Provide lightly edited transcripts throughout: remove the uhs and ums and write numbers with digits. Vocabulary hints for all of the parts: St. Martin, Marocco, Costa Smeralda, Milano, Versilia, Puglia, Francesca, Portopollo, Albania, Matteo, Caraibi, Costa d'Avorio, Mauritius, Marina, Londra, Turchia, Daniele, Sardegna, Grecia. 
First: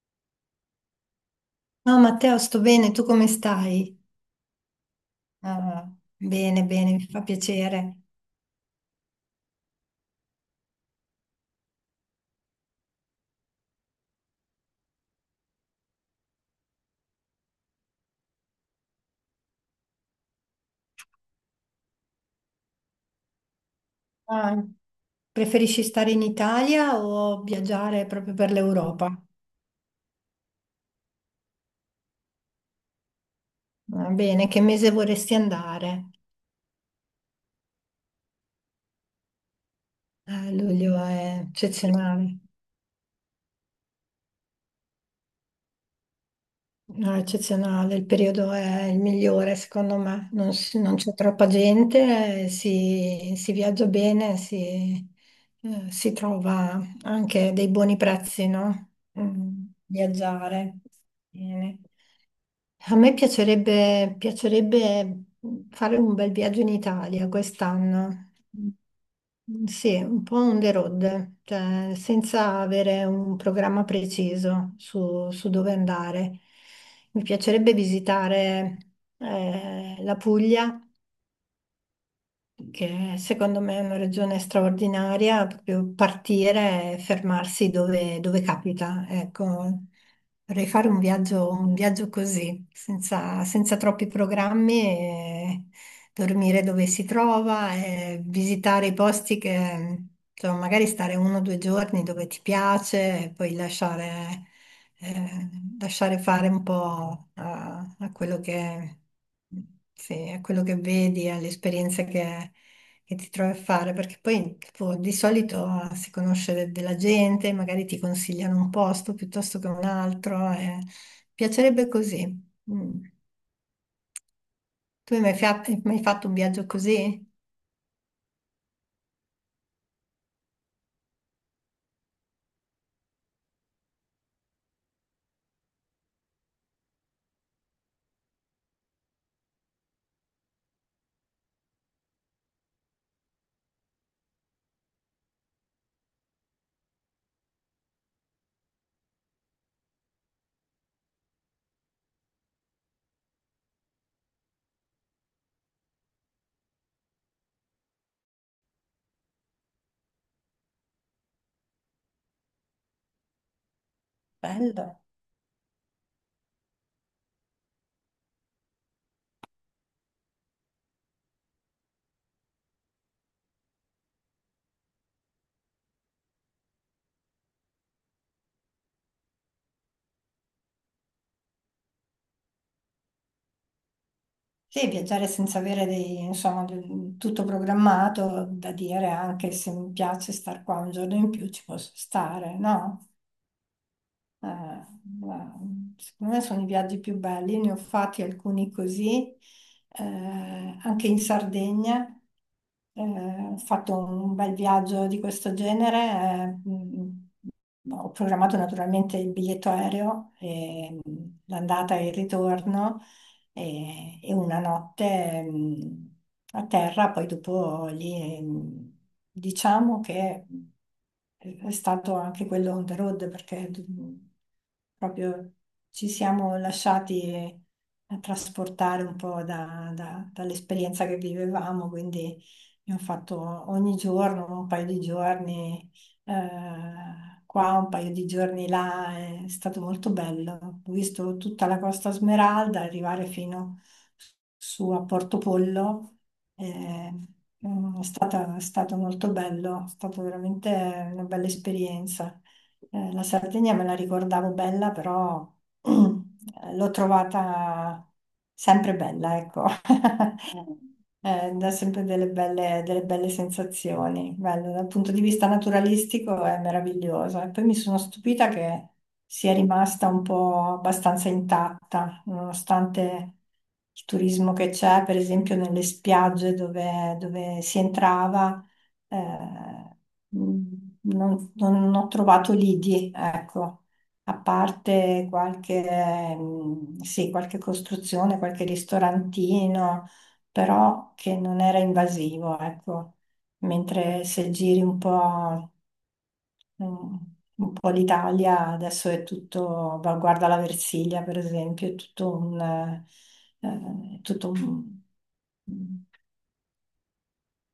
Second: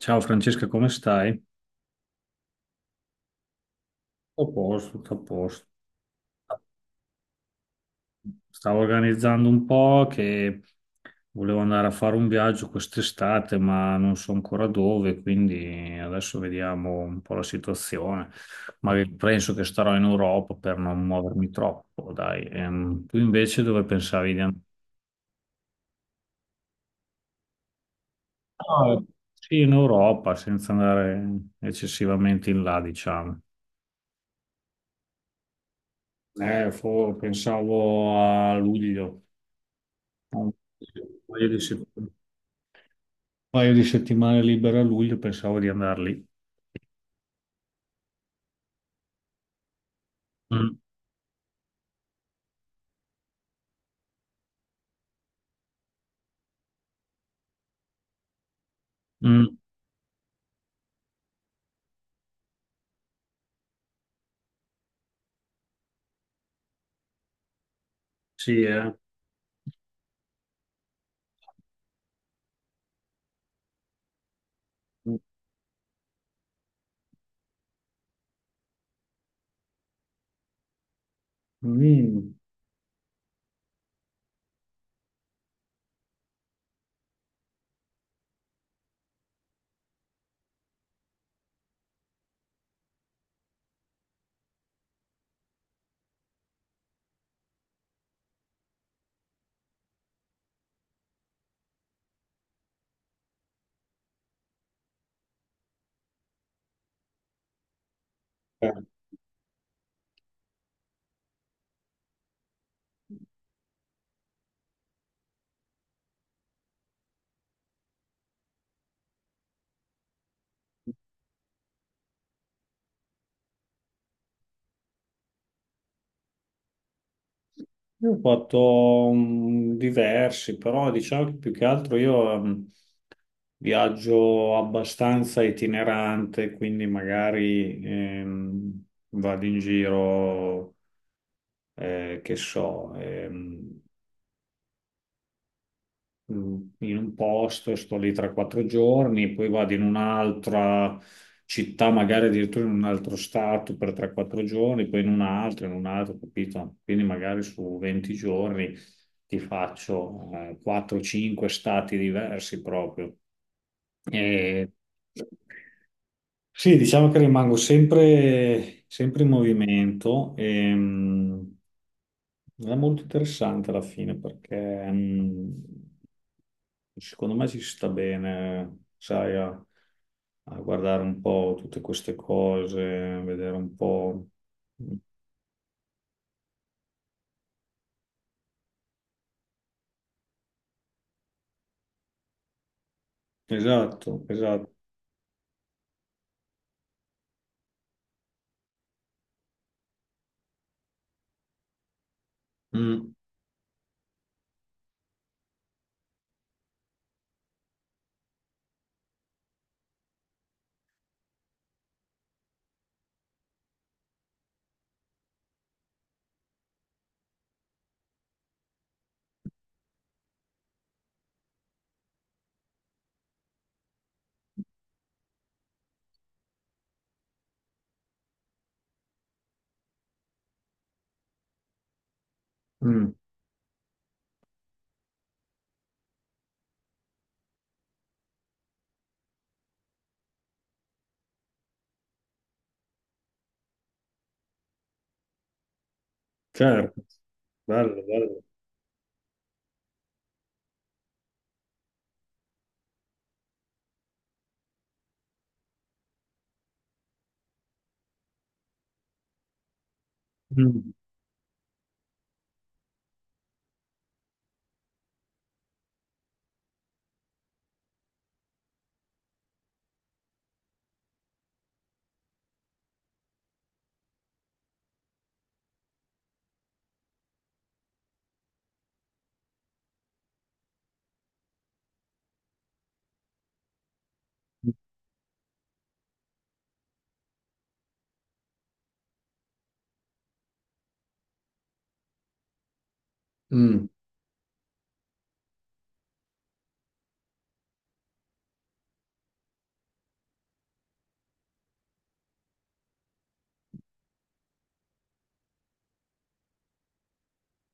Ciao Francesca, come stai? Tutto No, Matteo, sto bene, tu come stai? a posto, tutto a posto. Ah, bene, bene, mi fa piacere. Stavo organizzando un po' che volevo andare a fare un viaggio quest'estate, ma non so ancora dove, quindi adesso vediamo un po' la situazione. Ma penso che starò in Europa per non muovermi troppo, dai. Tu invece dove pensavi di andare? Ah, preferisci stare in Italia o viaggiare proprio per No, l'Europa? sì, in Europa, senza andare eccessivamente in là, diciamo. Va bene, che mese vorresti andare? Pensavo a luglio. Ah, Un luglio è paio di settimane. eccezionale. Paio di settimane libera a luglio, pensavo di andar lì. No, è eccezionale, il periodo è il migliore secondo me, non, Mm, non c'è troppa gente, si, si viaggia bene, si, si trova anche dei buoni prezzi, no? mm, Mm, viaggiare. Bene. A me piacerebbe fare un bel viaggio in Italia quest'anno. Sì, eh. Sì, un po' on the road, cioè senza avere un programma preciso su dove andare. Mi piacerebbe visitare la Puglia Mm. che secondo me è una regione straordinaria, proprio partire e fermarsi dove capita. Ecco, vorrei fare un viaggio così, senza troppi programmi, e dormire dove si trova, e visitare i posti che, insomma, magari stare uno o due giorni dove ti piace e poi lasciare eh, lasciare fare un po' a quello Eh. che, sì, a quello che vedi, alle esperienze che ti trovi a fare, perché poi tipo, di solito si conosce della gente, magari ti consigliano un posto piuttosto che un altro, e piacerebbe così. Mm. Tu hai mai, hai mai fatto un viaggio così? Io ho fatto diversi, però diciamo che più che altro io viaggio abbastanza itinerante, quindi magari vado in giro, che so, in un posto, sto lì 3-4 giorni, poi vado in un'altra città, magari addirittura in un altro stato per 3-4 giorni, poi in un altro, capito? Quindi magari su 20 giorni ti faccio 4-5 stati diversi proprio. E... Bello. Sì, diciamo che rimango sempre in movimento e è molto interessante alla fine perché secondo me ci sta bene, sai, a guardare un po' tutte queste cose, vedere un po'. Sì, viaggiare senza avere insomma, tutto programmato, da dire anche se mi piace star qua un giorno in più ci posso stare, no? Esatto, Eh, esatto. ma secondo me sono i viaggi più belli, ne ho fatti alcuni così, anche in Sardegna. Mm, Ho fatto un bel viaggio di questo genere, ho programmato naturalmente il biglietto aereo, e l'andata e il ritorno e una notte a terra, poi dopo lì diciamo che è stato anche quello on the road perché proprio ci siamo lasciati trasportare un po' dall'esperienza che vivevamo, quindi abbiamo mm, fatto ogni giorno un paio di giorni qua, un paio di giorni là, è stato molto bello. Ho visto tutta la Costa Smeralda arrivare fino su a Portopollo. certo, eh, bello, bello. È stato molto bello, è stata veramente una bella esperienza. La Sardegna me la ricordavo bella, però l'ho trovata sempre bella, ecco. Mm, Eh, dà sempre delle belle sensazioni. Bello, dal punto di vista naturalistico è meraviglioso. E poi mi sono stupita che sia rimasta un po' abbastanza intatta, nonostante il turismo che c'è, per esempio nelle spiagge dove si entrava, eh, non, non ho trovato lidi, ecco. A parte qualche, sì, qualche costruzione, qualche ristorantino, però che non era invasivo, ecco. mm. Mentre se giri un po', mm, un po' l'Italia, adesso è tutto, guarda la Versilia per esempio, è tutto un, eh, tutto un- mm,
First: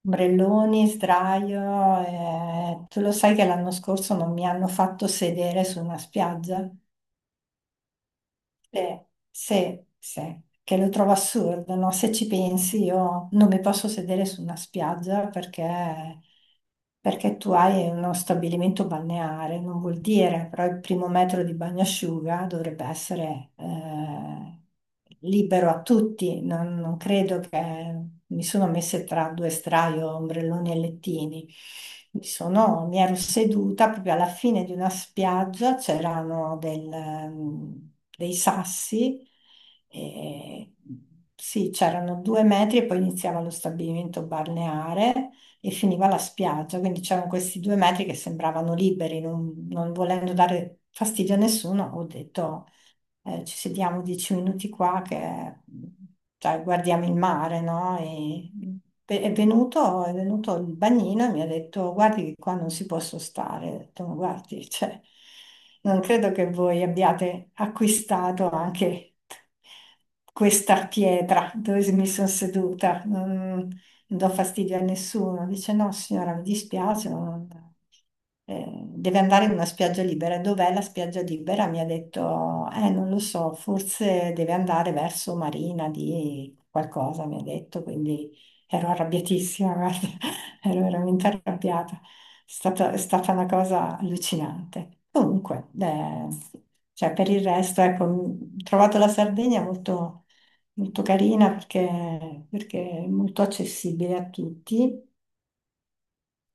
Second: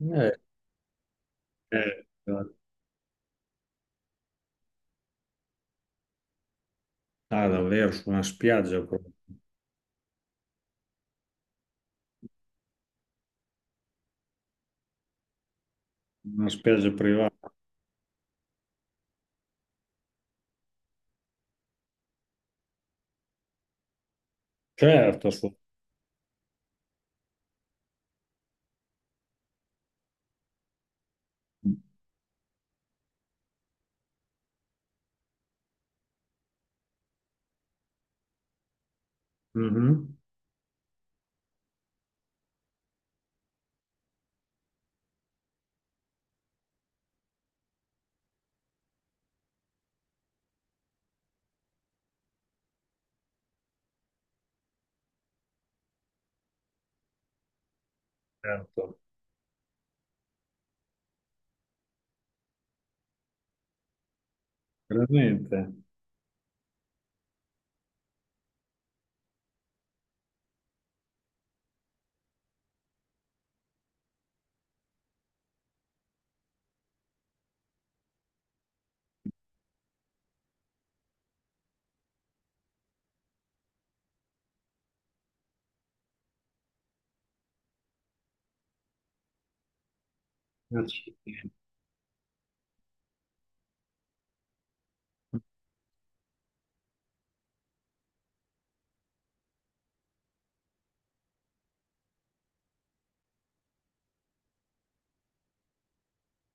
Eh, ombrelloni, sdraio. eh, Eh, tu lo sai che l'anno scorso non mi hanno fatto sedere su una spiaggia? ah, davvero, su una spiaggia Beh, proprio, sì, sì, che lo trovo assurdo, no? Se ci pensi, io non mi posso sedere su una spiaggia perché, una spiaggia perché tu privata. hai uno stabilimento balneare, non vuol dire, però il primo metro di bagnasciuga dovrebbe essere Certo, su- libero a tutti, non, non credo che mi sono messa tra due straio, ombrelloni e lettini. Mi ero seduta proprio alla fine di una spiaggia, c'erano dei sassi, Mhm, e, sì, c'erano due metri e poi iniziava lo stabilimento balneare e finiva la spiaggia, quindi c'erano questi due metri che sembravano liberi, non, non volendo dare fastidio a nessuno, ho detto ci sediamo dieci minuti qua che cioè, guardiamo il mare, no? E certo, è venuto il bagnino e mi ha detto, guardi che qua non si può stare. Ho detto, "Ma guardi, cioè, veramente. non credo che voi abbiate acquistato anche questa pietra dove mi sono seduta. Non do fastidio a nessuno." Dice no, signora, mi dispiace, deve andare in una spiaggia libera. E dov'è la spiaggia libera? Mi ha detto, non lo so, forse deve andare verso Marina di qualcosa, mi ha detto, quindi ero arrabbiatissima, guarda, ero veramente Accidenti. arrabbiata. È stata una cosa allucinante. Comunque, cioè, per il resto, ecco, ho trovato la Sardegna molto carina perché, perché è molto accessibile a tutti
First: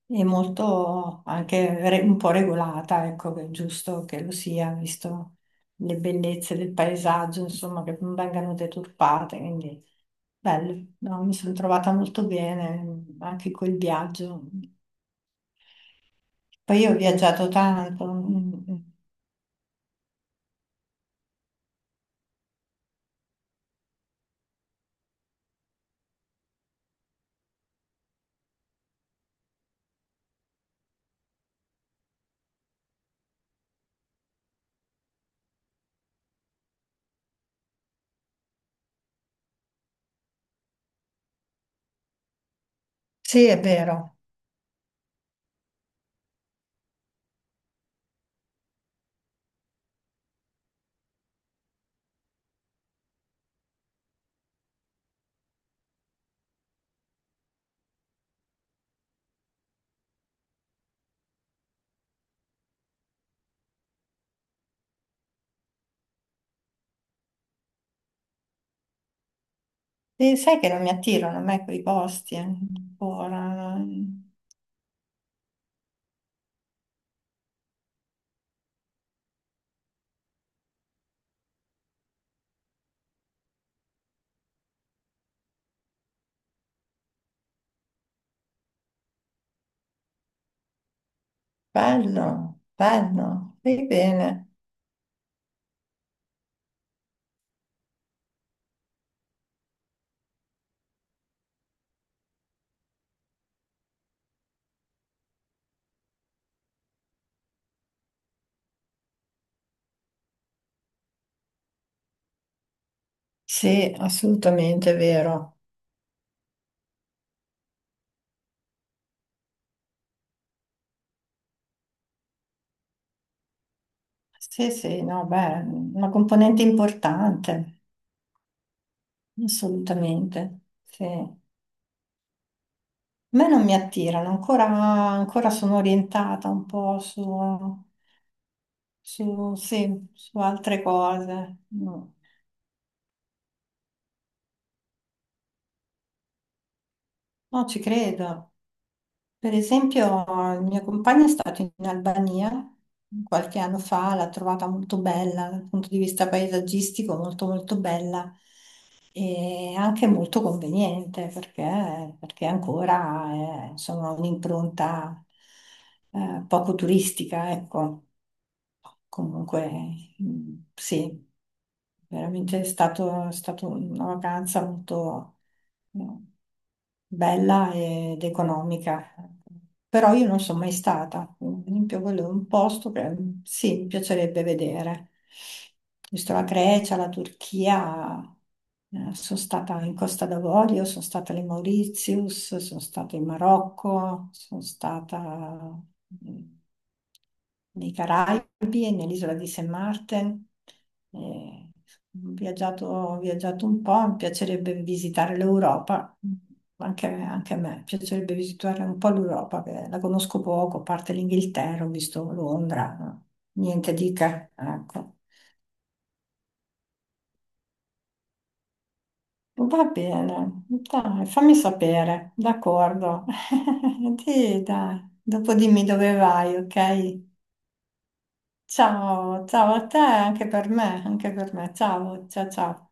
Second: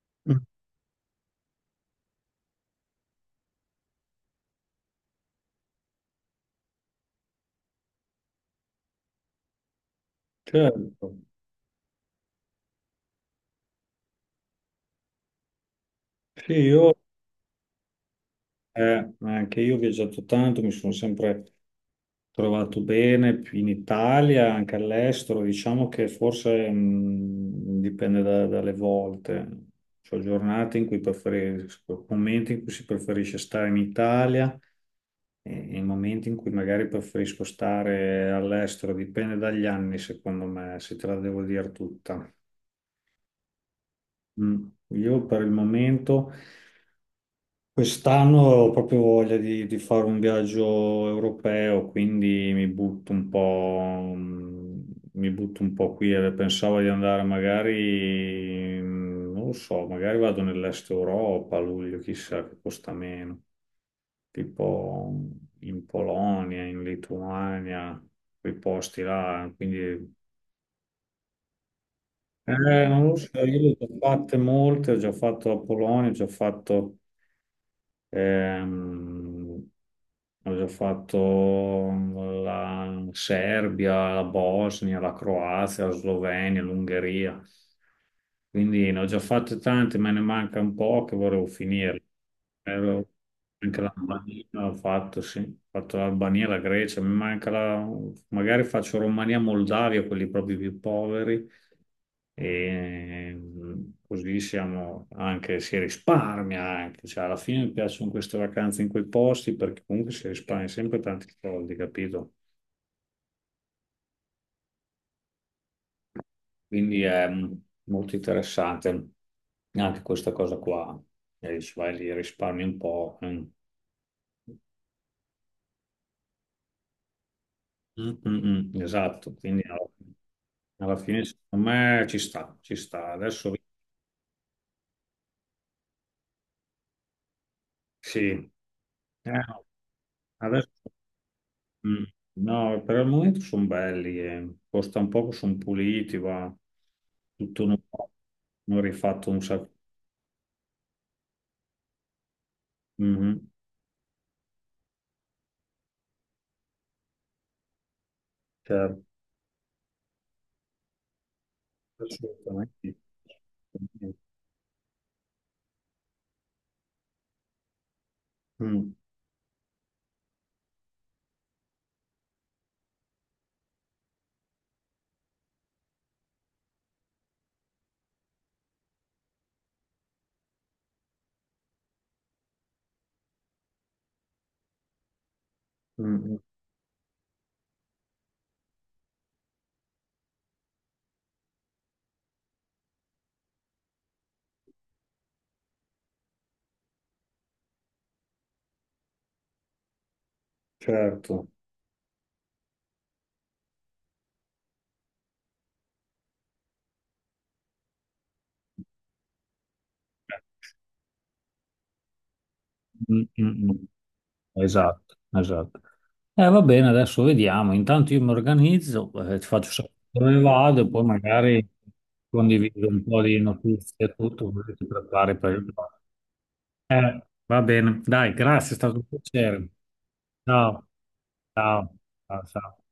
e molto anche un po' regolata, ecco, che è giusto che lo sia, visto le bellezze del paesaggio, insomma, che non vengano deturpate, quindi bello, Certo. no, mi sono trovata molto bene anche col viaggio. Sì, Poi io io. ho viaggiato tanto, Anche io ho viaggiato tanto, mi sono sempre trovato bene in Italia, anche all'estero. Diciamo che forse dipende dalle volte. C'ho giornate in cui preferisco, momenti in cui si preferisce stare in Italia e momenti in cui magari preferisco stare all'estero. Dipende dagli anni, secondo me, se te la devo dire tutta. sì, è vero. Mm. Io per il momento. Quest'anno ho proprio voglia di fare un viaggio europeo, quindi mi butto un po', mm, mi butto un po' qui. Pensavo di andare magari, non lo so, magari vado nell'est Europa a luglio, chissà che costa meno, tipo in Polonia, in Lituania, quei posti là, quindi... E sai che non mi attirano a me quei posti non lo so, io le ancora. ho già No, fatte molte, ho già fatto la Polonia, ho già fatto... Ehm, avevo fatto la Serbia, la Bosnia, la Croazia, la Slovenia, l'Ungheria. Quindi ne ho già fatte tante, me ne manca un po' che volevo finire. bello, Ero- bello, anche vai l'Albania bene. l'ho fatto, sì. Ho fatto l'Albania, la Grecia, mi manca la... magari faccio Romania, Moldavia, quelli proprio più poveri e così siamo anche, si risparmia anche, cioè alla fine mi piacciono queste vacanze in quei posti perché comunque si risparmia sempre tanti soldi, capito? Sì, assolutamente è vero. Quindi è molto interessante anche questa cosa qua, e dici vai lì risparmi un po'. Mm. Sì, sì, no, beh, una componente importante, Mm, mm, mm, esatto, quindi alla assolutamente. alla Sì. fine A secondo me ci sta, ci sta. me Adesso non mi attirano, ancora sono orientata un po' su, sì, eh, no, sì, su adesso. altre cose. Mm. No, No, per il momento sono belli, eh. Costa un poco, sono puliti, va tutto no, ci nuovo, credo. non rifatto un Per sacco. esempio, il mio compagno è stato in Albania Mhm, qualche anno fa, l'ha trovata molto bella dal punto di vista paesaggistico, molto molto bella certo, e anche molto conveniente perché, perché assolutamente, sì. ancora è, insomma, un'impronta poco turistica, ecco. Mm, Comunque, sì, veramente è stata una vacanza molto mm, bella ed economica. Però io non sono mai stata. Per esempio, quello è un posto che sì, mi piacerebbe vedere. mm, Visto mm, la Grecia, la Turchia, sono stata in Costa d'Avorio, sono stata alle Mauritius, sono stata in Marocco, sono stata nei Caraibi e nell'isola di St. Martin. certo. Eh, ho viaggiato un po', mi piacerebbe visitare l'Europa, anche, anche a me, piacerebbe visitare un po' l'Europa, che la conosco poco, a parte l'Inghilterra, ho visto Londra, Mm, no? mm, mm. Niente di che, Esatto, ecco. esatto. Va bene, adesso vediamo. Intanto io mi organizzo, ti faccio Va sapere dove bene, vado e poi dai, fammi magari sapere, condivido un po' d'accordo. di notizie e tutto, Sì, così ti dai, prepari per dopo il... dimmi dove vai, Eh, ok? va bene, dai, grazie, è stato un Ciao, piacere. ciao a te, anche per Ciao, me, anche per me. ciao, Ciao, ciao, ciao, ciao. ciao.